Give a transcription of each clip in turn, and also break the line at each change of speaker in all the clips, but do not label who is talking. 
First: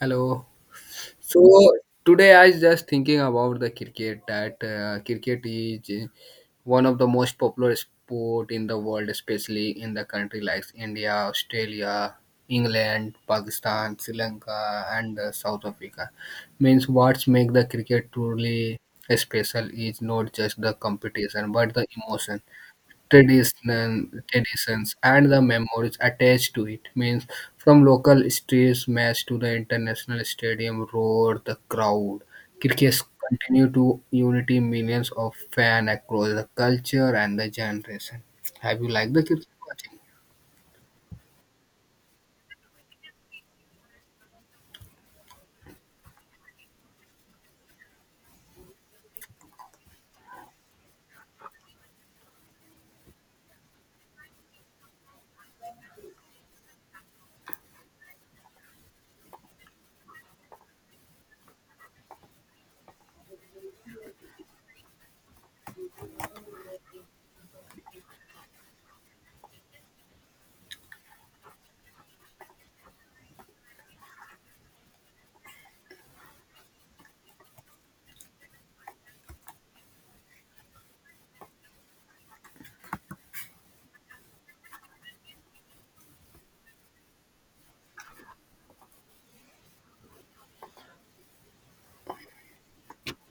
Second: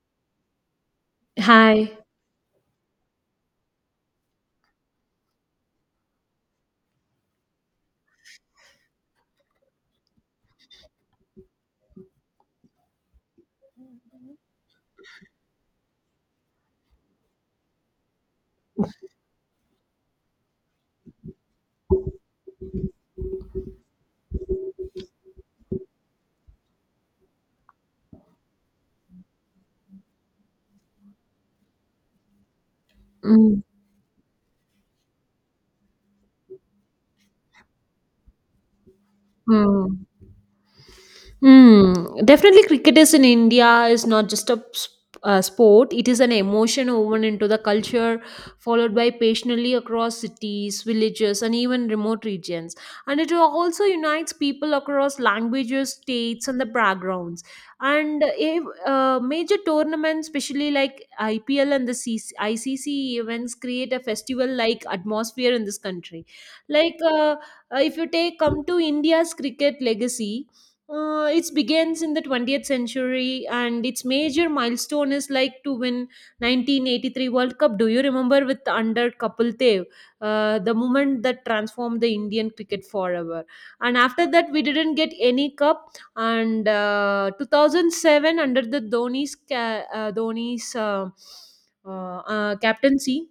Hello. So
Hi.
today I was just thinking about the cricket that cricket is one of the most popular sport in the world, especially in the country like India, Australia, England, Pakistan, Sri Lanka, and South Africa. Means what make the cricket truly special is not just the competition but the emotion traditional traditions and the memories attached to it means from local streets match to the international stadium roar the crowd crickets
Mm,
continue to unity millions of fans across the culture and the generation have you liked the cricket watching.
mm. Hmm. Definitely, cricket is in India is not just a sport. It is an emotion woven into the culture, followed by passionately across cities, villages, and even remote regions. And it also unites people across languages, states, and the backgrounds. And if, major tournaments, especially like IPL and the CC, ICC events, create a festival-like atmosphere in this country. Like if you take come to India's cricket legacy, it begins in the 20th century, and its major milestone is like to win 1983 World Cup. Do you remember, with under Kapil Dev? The moment that transformed the Indian cricket forever. And after that, we didn't get any cup. And 2007, under the Dhoni's captaincy.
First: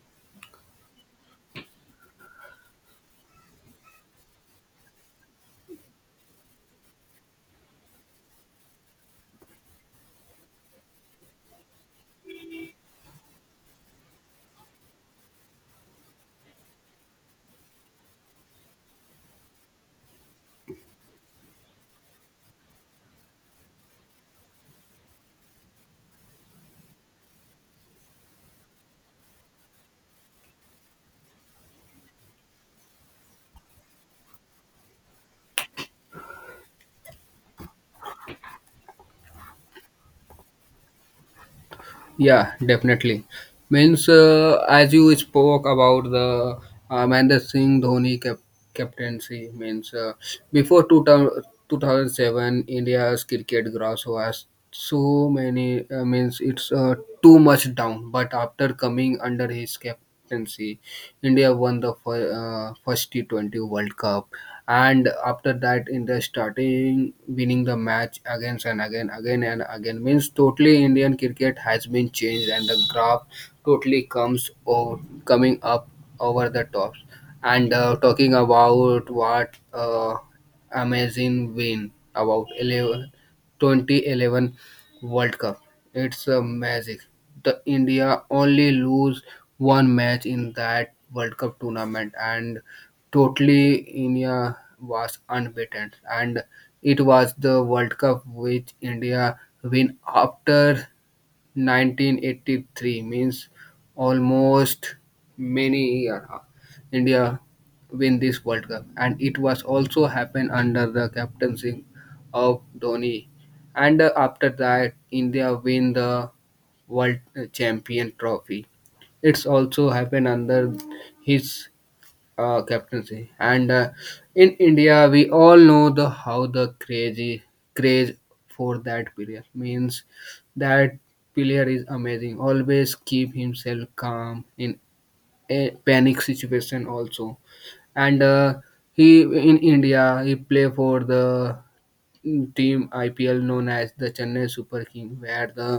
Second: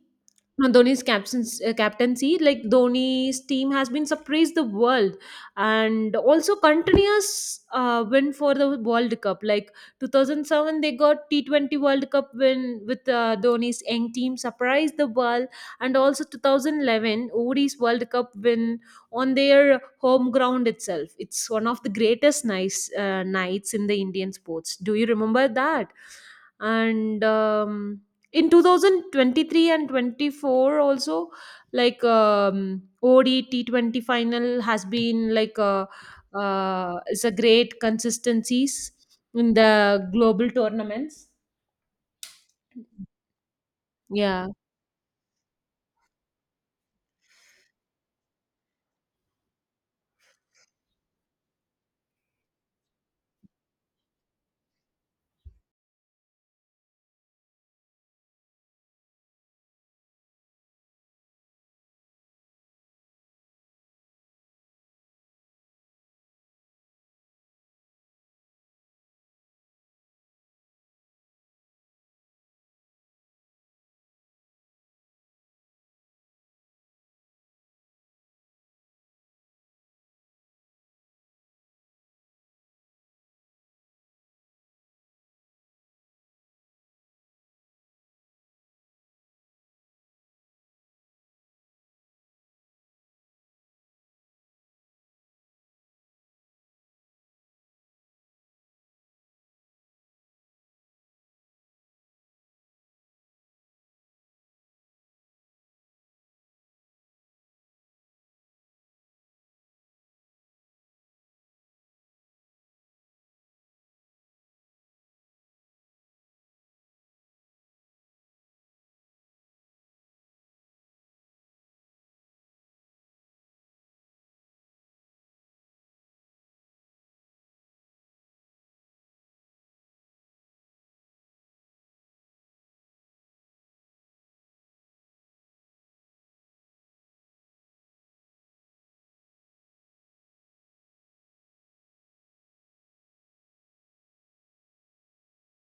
Captaincy, like Dhoni's team has been surprised the world, and also continuous win for the World Cup. Like 2007, they got T20 World Cup win with Dhoni's young team, surprised the world, and also 2011 ODI's World Cup win on their home ground itself. It's one of the greatest nice nights in the Indian sports. Do you remember that? And in 2023 and 24 also, like odt 20 final has been like it's a great consistencies in the global tournaments.
Yeah, definitely. Means
Yeah.
as you spoke about the Mahendra Singh Dhoni captaincy, means before two thou- 2007, India's cricket gross was so many. Means it's too much down, but after coming under his captaincy, India won the first T20 World Cup, and after that, India starting winning the match again and again, again and again. Means totally Indian cricket has been changed, and the graph totally comes over, coming up over the tops. And talking about what amazing win about 11 2011 World Cup. It's a magic. The India only lose one match in that World Cup tournament, and totally India was unbeaten. And it was the World Cup which India win after 1983, means almost many year India win this World Cup, and it was also happened under the captaincy of Dhoni. And after that, India win the World Champion Trophy. It's also happened under his captaincy and in india we all know the how the crazy craze for that player means that player is amazing, always keep himself calm in a panic situation also. And he in india he play for the team ipl known as the chennai super king where the,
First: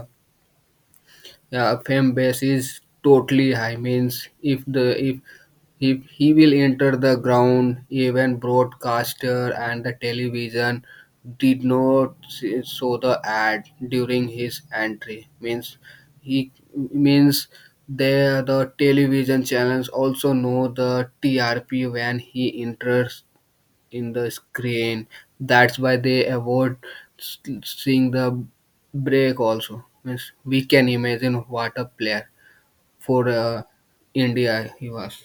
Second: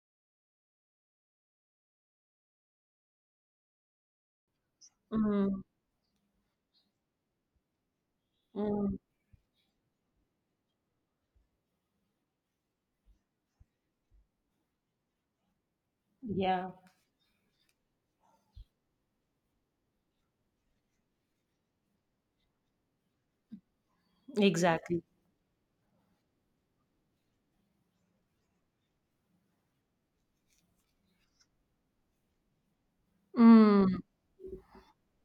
yeah, fan base is totally high. Means
Mm,
if he will enter the ground, even
mm.
broadcaster and the television did not show the ad during his entry. Means he
Yeah,
means they the television channels also know the TRP when he enters in the
exactly.
screen. That's why they avoid s- seeing the break also. Means we can imagine what a player for
Mm.
India he was.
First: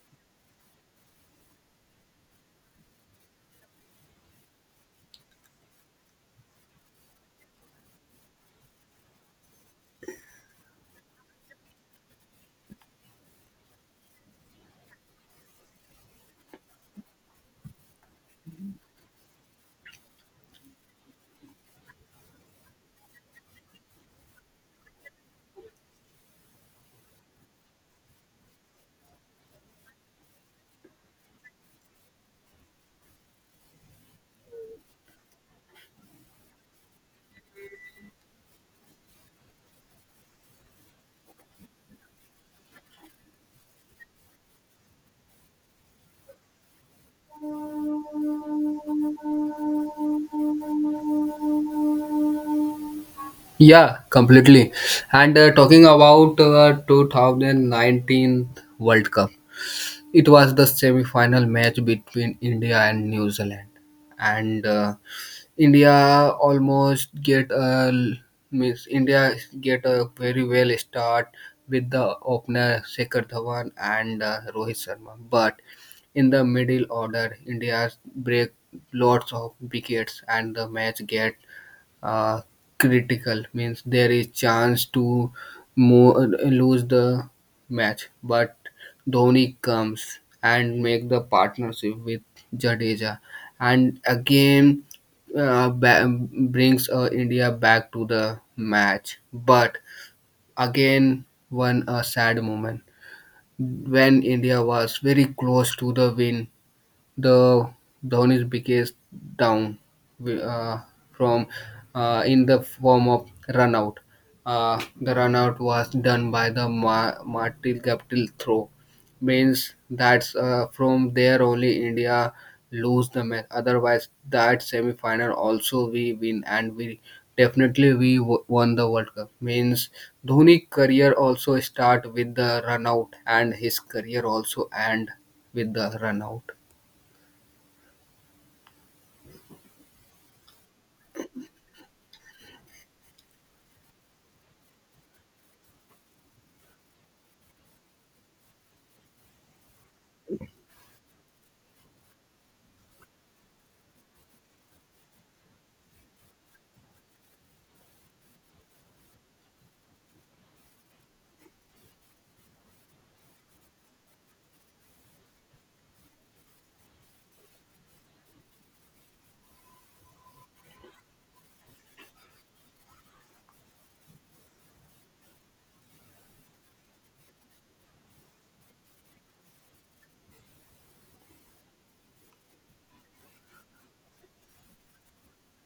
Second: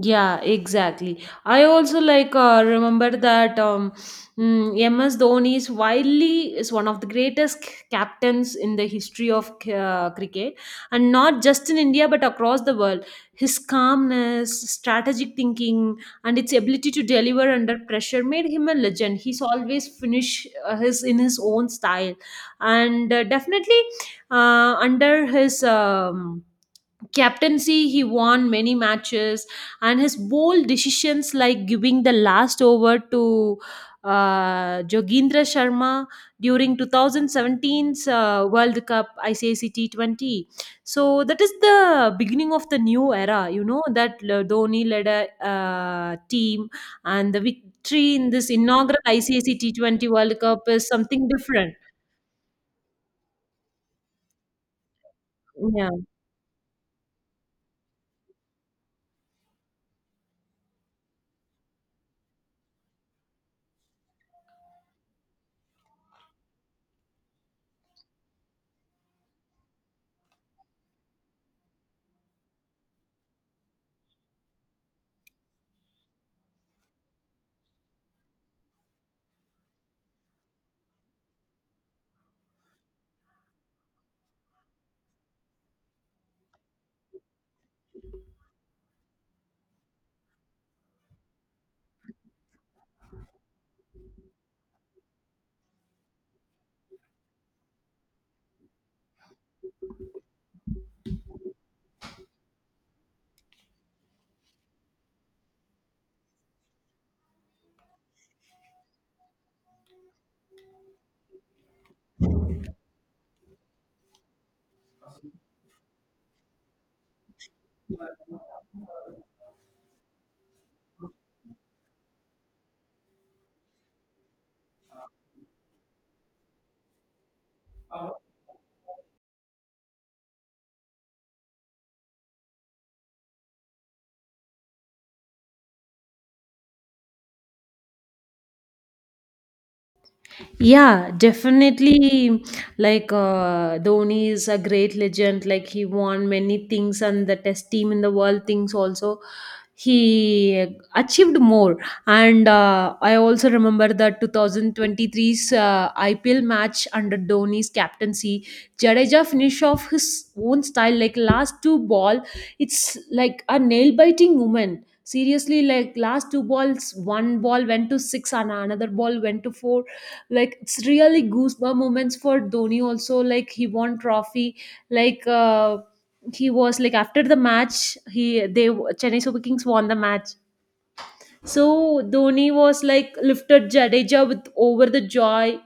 Yeah, exactly. I also like remember that. MS Dhoni is one of the greatest captains in the history of cricket, and not just in India but across the world. His calmness, strategic thinking, and its ability to deliver under pressure made him a legend. He's always finish his in his own style, and definitely, under his captaincy, he won many matches, and his bold decisions, like giving the last over to Jogendra Sharma during 2017's World Cup ICC T20. So that is the beginning of the new era, you know, that Dhoni led a team, and the victory in this inaugural ICC T20 World Cup is something different.
Yeah, completely. And talking
Yeah.
about 2019 World Cup, it was the semi-final match between India and New Zealand, and India almost get a, means India get a very well start with the opener Shikhar Dhawan and Rohit Sharma, but in the middle order, India break lots of wickets and the match get uh, critical, means there is chance to lose the match but Dhoni comes and make the partnership with Jadeja and again brings India back to the match but again one a sad moment when India was very close to the win, the Dhoni's biggest down uh, from in the form of runout. The run out was done by the Martil Capital throw. Means that's from there only India lose the match. Otherwise, that semi-final also we win and we definitely we won the World Cup. Means Dhoni career also start with the run out and his career also end with the run out.
Yeah, definitely. Like Dhoni is a great legend. Like he won many things, and the test team in the world things also. He achieved more, and I also remember the 2023's IPL match under Dhoni's captaincy. Jadeja finished off his own style, like last two ball. It's like a nail biting moment. Seriously, like last two balls, one ball went to six and another ball went to four, like it's really goosebump moments for Dhoni also, like he won trophy. Like he was like, after the match, he they, Chennai Super Kings, won the match. So Dhoni was like lifted Jadeja with over the joy,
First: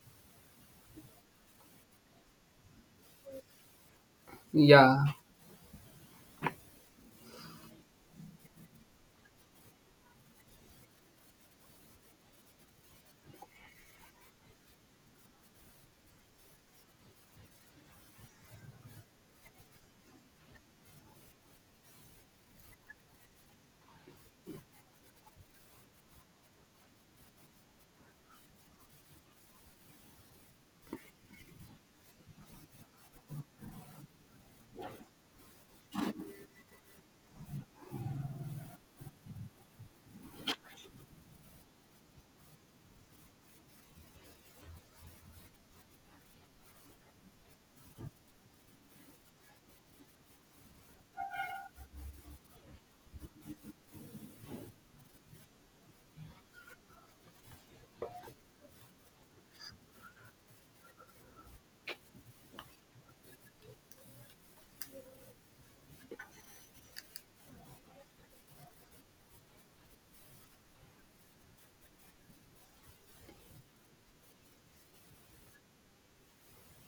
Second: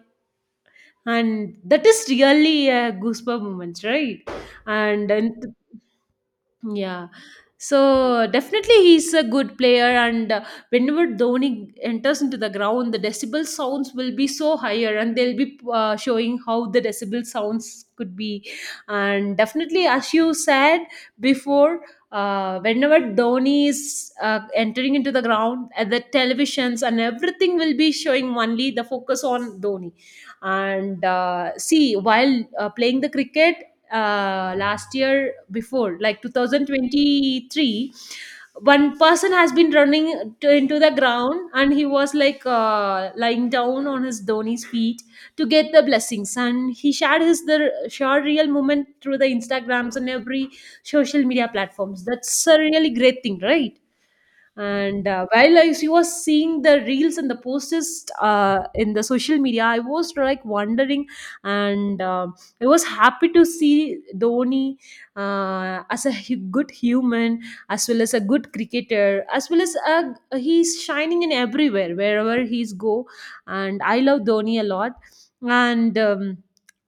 and that is really a goosebump moment, right?
Yeah.
And yeah. So definitely he's a good player. And whenever Dhoni enters into the ground, the decibel sounds will be so higher, and they'll be showing how the decibel sounds could be. And definitely, as you said before, whenever Dhoni is entering into the ground, the televisions and everything will be showing only the focus on Dhoni. And see, while playing the cricket, last year before, like 2023, one person has been running into the ground, and he was like lying down on his dhoni's feet to get the blessings. And he shared his the sure real moment through the Instagrams and every social media platforms. That's a really great thing, right? And while I was seeing the reels and the posts in the social media, I was like wondering. And I was happy to see Dhoni as a good human, as well as a good cricketer, as well as a, he's shining in everywhere wherever he's go, and I love Dhoni a lot. And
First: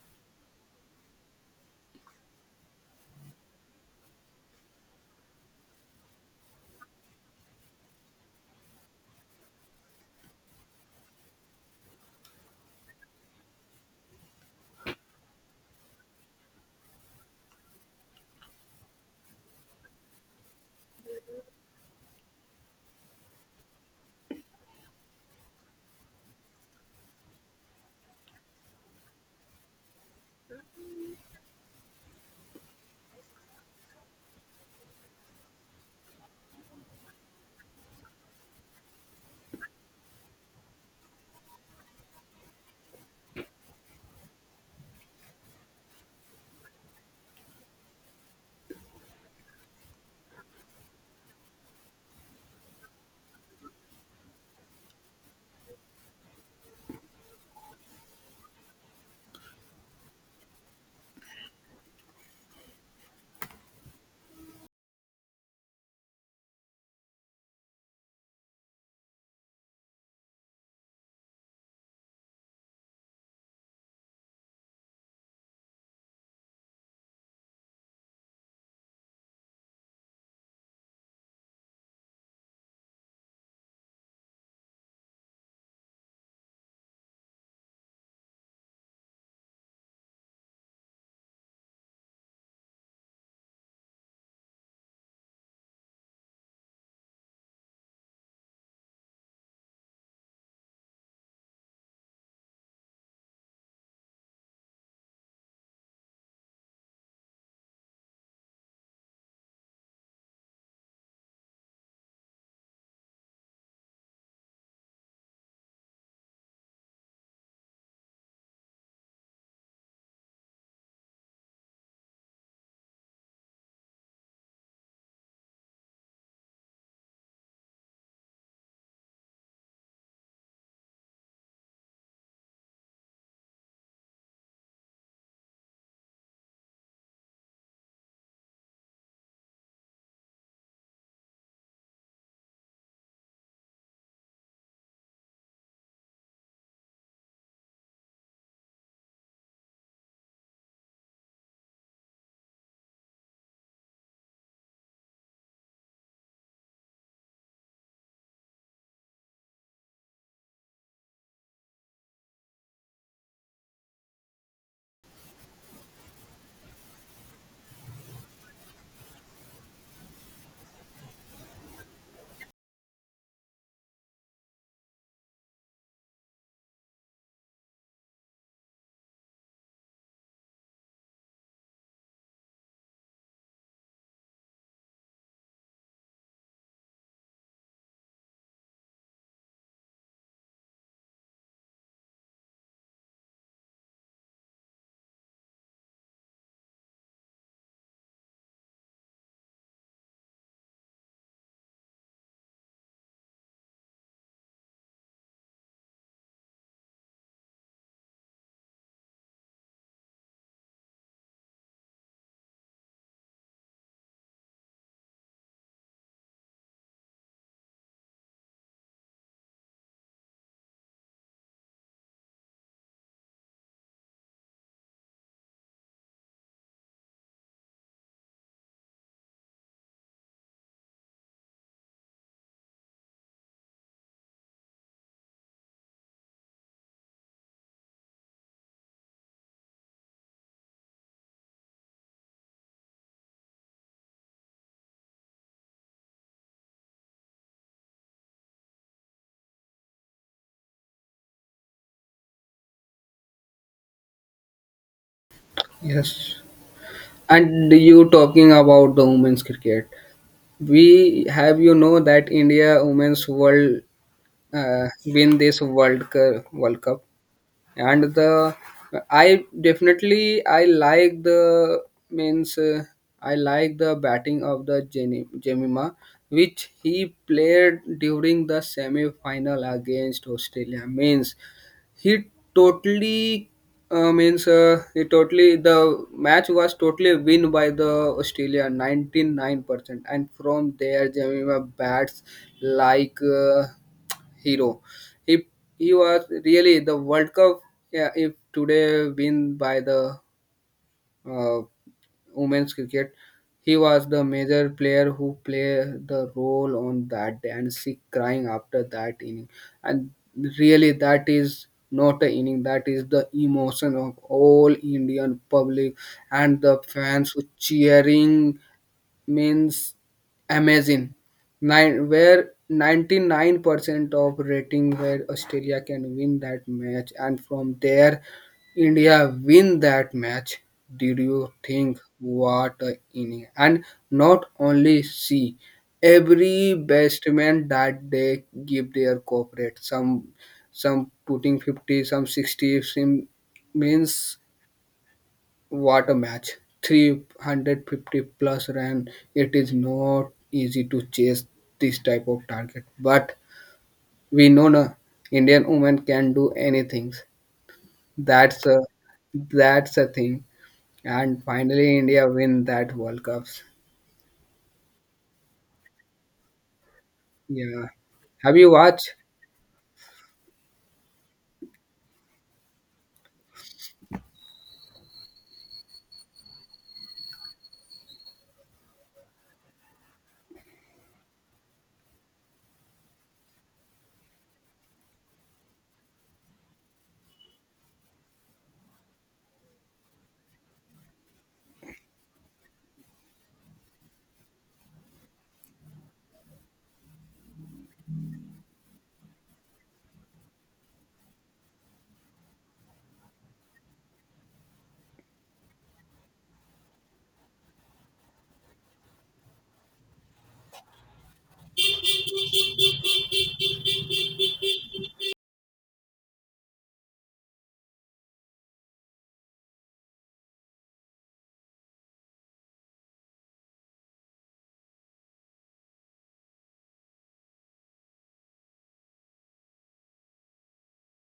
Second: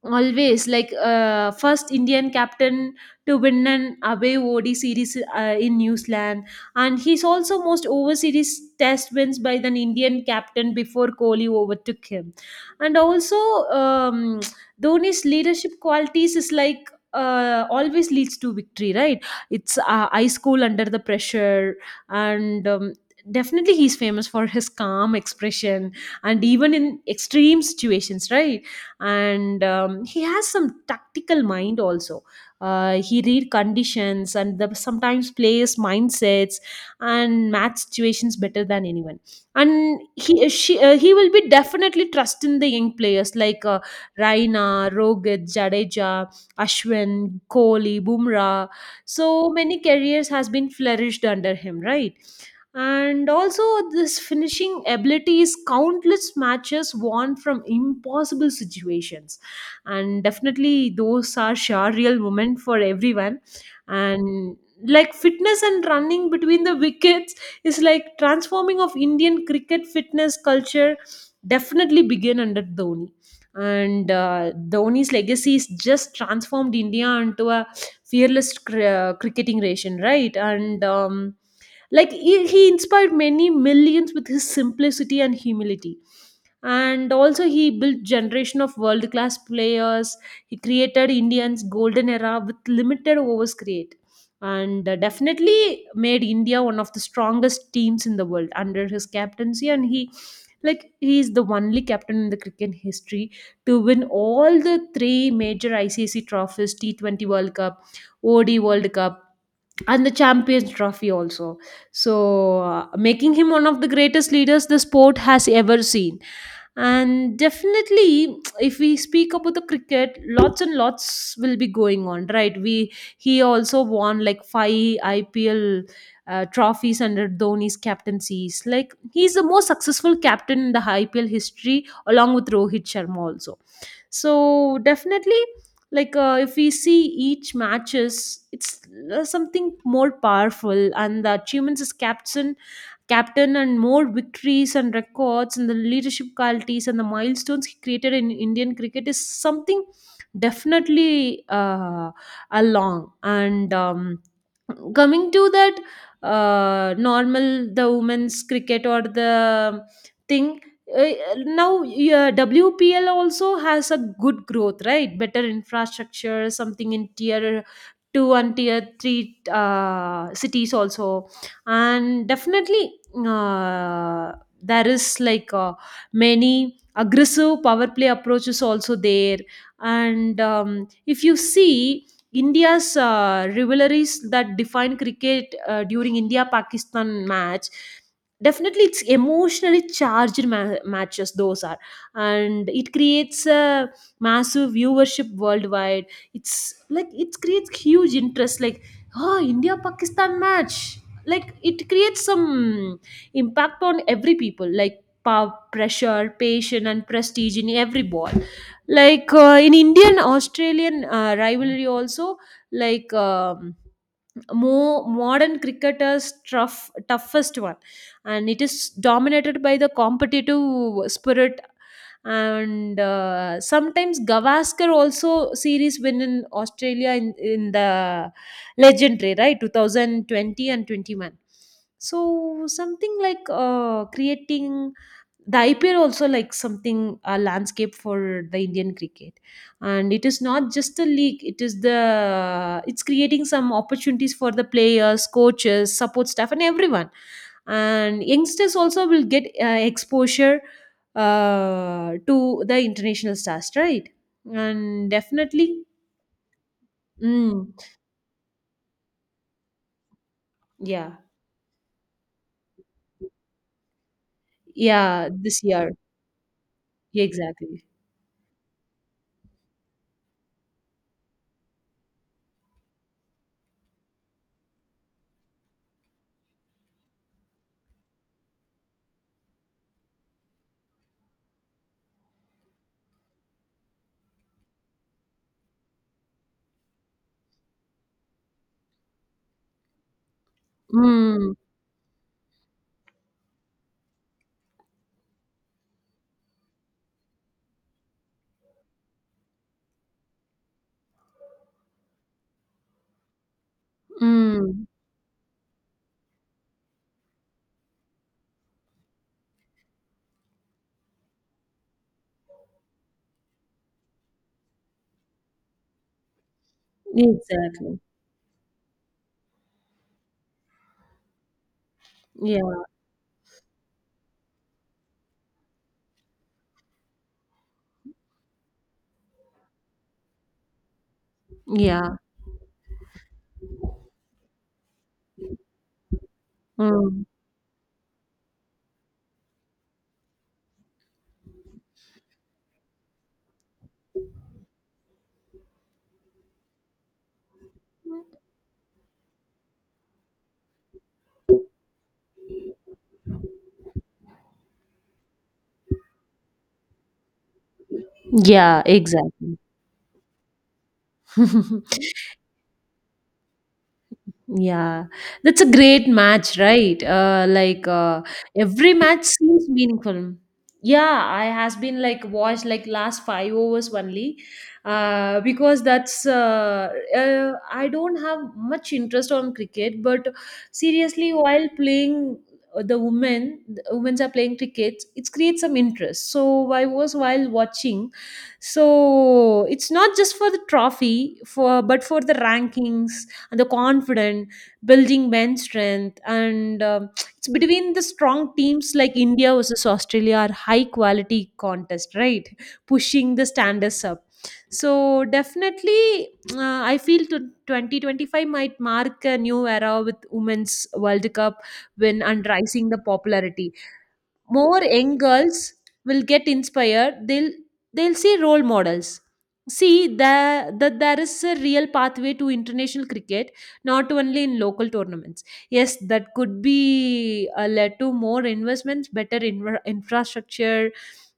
always, like, first Indian captain to win an away ODI series in New Zealand, and he's also most overseas test wins by an Indian captain before Kohli overtook him. And also, um, Dhoni's leadership qualities is like, always leads to victory, right? It's ice cool under the pressure, and definitely he's famous for his calm expression and even in extreme situations, right? And he has some tactical mind also. He read conditions and sometimes players mindsets and math situations better than anyone, and he will be definitely trusting the young players like Raina, Rohit, Jadeja, Ashwin, Kohli, Bumrah. So many careers has been flourished under him, right? And also, this finishing ability is countless matches won from impossible situations, and definitely those are sure real women for everyone. And like fitness and running between the wickets is like transforming of Indian cricket fitness culture, definitely begin under Dhoni. And Dhoni's legacy is just transformed India into a fearless cricketing nation, right? And like he inspired many millions with his simplicity and humility. And also he built generation of world class players. He created Indians golden era with limited overs create, and definitely made India one of the strongest teams in the world under his captaincy. And he is the only captain in the cricket history to win all the three major ICC trophies: T20 World Cup, OD World Cup, and the Champions Trophy also. So, making him one of the greatest leaders the sport has ever seen. And definitely, if we speak about the cricket, lots and lots will be going on, right? We He also won like five IPL trophies under Dhoni's captaincies. Like he's the most successful captain in the IPL history, along with Rohit Sharma also. So definitely, like if we see each matches, it's something more powerful, and the achievements as captain, and more victories and records and the leadership qualities and the milestones he created in Indian cricket is something. Definitely along, and coming to that normal, the women's cricket or the thing. uh, Now, yeah, WPL also has a good growth, right? Better infrastructure something in tier 2 and tier 3 cities also. And definitely, uh, there is like, many aggressive power play approaches also there. And if you see India's rivalries that define cricket, during India Pakistan match, definitely it's emotionally charged matches those are, and it creates a massive viewership worldwide. It's like it creates huge interest, like, oh, India Pakistan match. Like it creates some impact on every people, like power, pressure, passion, and prestige in every ball. Like in Indian Australian rivalry also, like more modern cricketers toughest one, and it is dominated by the competitive spirit. And sometimes Gavaskar also series win in Australia, in the legendary right 2020 and 21. So something like creating the IPL also, like something, a landscape for the Indian cricket, and it is not just a league. It is the it's creating some opportunities for the players, coaches, support staff, and everyone. And youngsters also will get exposure to the international stars, right? And definitely,
Yes, and
mm,
you talking about the women's cricket.
yeah,
We have you know that India women's world
yeah,
win this
this year,
World Cup,
yeah, exactly.
and the, I definitely I like the, means I like the batting of the Jenny Jemima, which he played during the semi final against Australia. Means he totally, means he totally the match was totally win by the Australia 99% and from there
Mm,
Jamima bats like hero. He he was really the World Cup, yeah, if today win by the uh, women's cricket. He was the major
mm,
player who played the role on that day and she crying after that inning. And really, that is not an inning, that is the emotion of all Indian public and the fans who
exactly.
cheering means amazing. Nine, where
Yeah,
99% of rating where Australia can win that match, and from there, India win that match. Did you think
yeah.
what a inning? And not only see every
Mm.
batsman that they give their corporate some putting 50, some 60, some means what a match. 350 plus run. It is not easy to chase this type of target. But we know na, Indian women can do anything. That's a,
Yeah, exactly.
that's a thing. And finally India win that World Cups.
Yeah, that's a great match, right? Like
Yeah. Have you
every
watched?
match seems meaningful. Yeah, I has been like watched like last five overs only, because that's I don't have much interest on cricket. But seriously, while playing the women's are playing cricket, it creates some interest. So I was while watching, so it's not just for the trophy for but for the rankings and the confident, building men's strength. And it's between the strong teams like India versus Australia are high quality contest, right? Pushing the standards up. So definitely, I feel 2025 might mark a new era with Women's World Cup win and rising the popularity. More young girls will get inspired. They'll see role models, see that there is a real pathway to international cricket, not only in local tournaments. Yes, that could be led to more investments, better inver infrastructure,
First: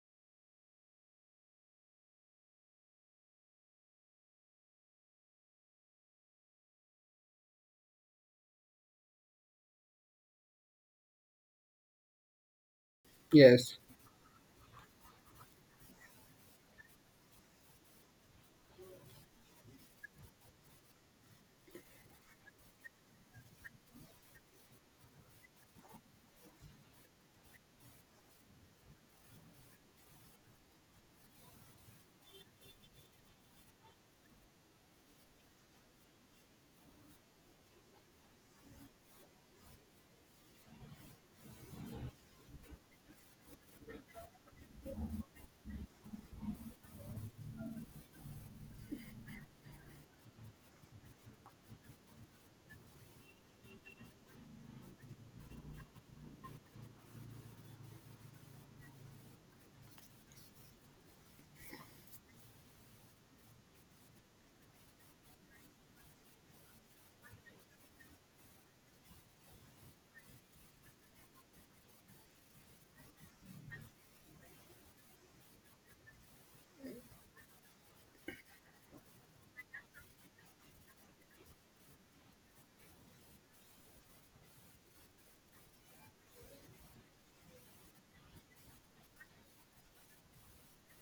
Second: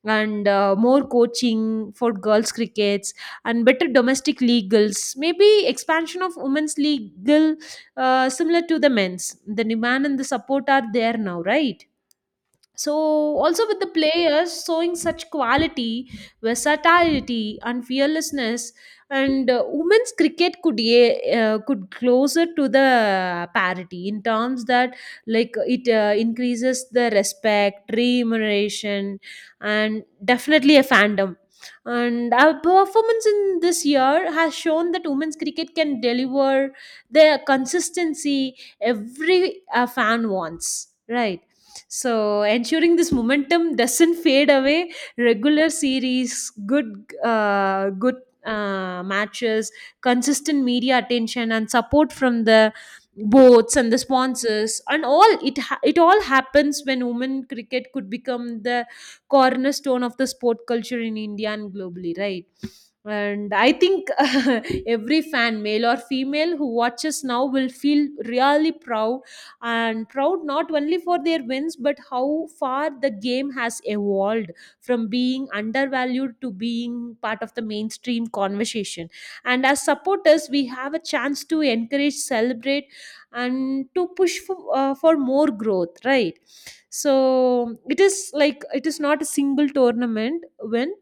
and more coaching for girls crickets, and better domestic legals. Maybe expansion of women's legal, similar to the men's. The demand and the support are there now, right? So, also
Yes.
with the players showing such quality, versatility, and fearlessness, and women's cricket could closer to the parity in terms that, like, it increases the respect, remuneration, and definitely a fandom. And our performance in this year has shown that women's cricket can deliver the consistency every fan wants, right? So, ensuring this momentum doesn't fade away, regular series, good matches, consistent media attention, and support from the boards and the sponsors, and all it all happens when women cricket could become the cornerstone of the sport culture in India and globally, right? And I think every fan, male or female, who watches now will feel really proud, and proud not only for their wins but how far the game has evolved from being undervalued to being part of the mainstream conversation. And as supporters, we have a chance to encourage, celebrate, and to push for more growth, right? So it is like it is not a single tournament win,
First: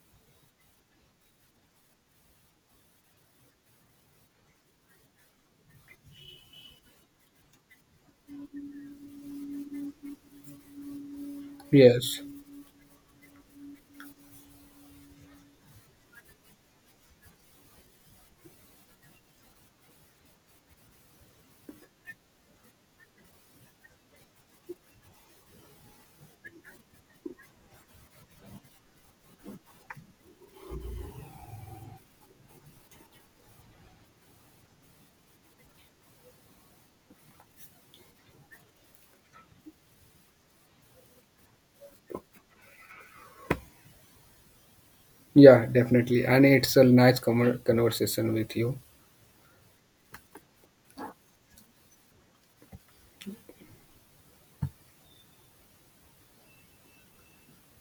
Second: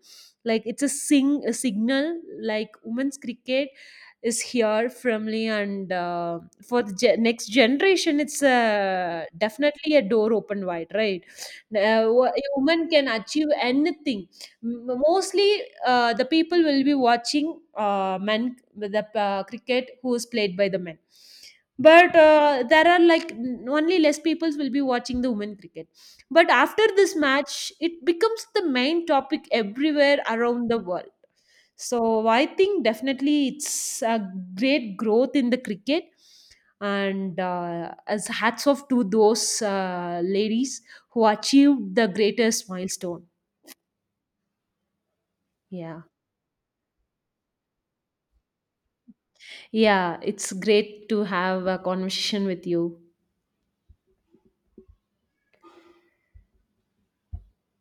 like it's a signal, like women's cricket is here firmly. And for the next generation, it's definitely a door open wide, right?
Yes.
A woman can achieve anything. Mostly the people will be watching men, the cricket who is played by the men. But there are like only less people will be watching the women cricket. But after this match, it becomes the main topic everywhere around the world. So I think definitely it's a great growth in the cricket. And as hats off to those ladies who achieved the greatest milestone.
Yeah,
Yeah,
definitely. And it's a nice conversation with you.
yeah, it's great to have a conversation with you.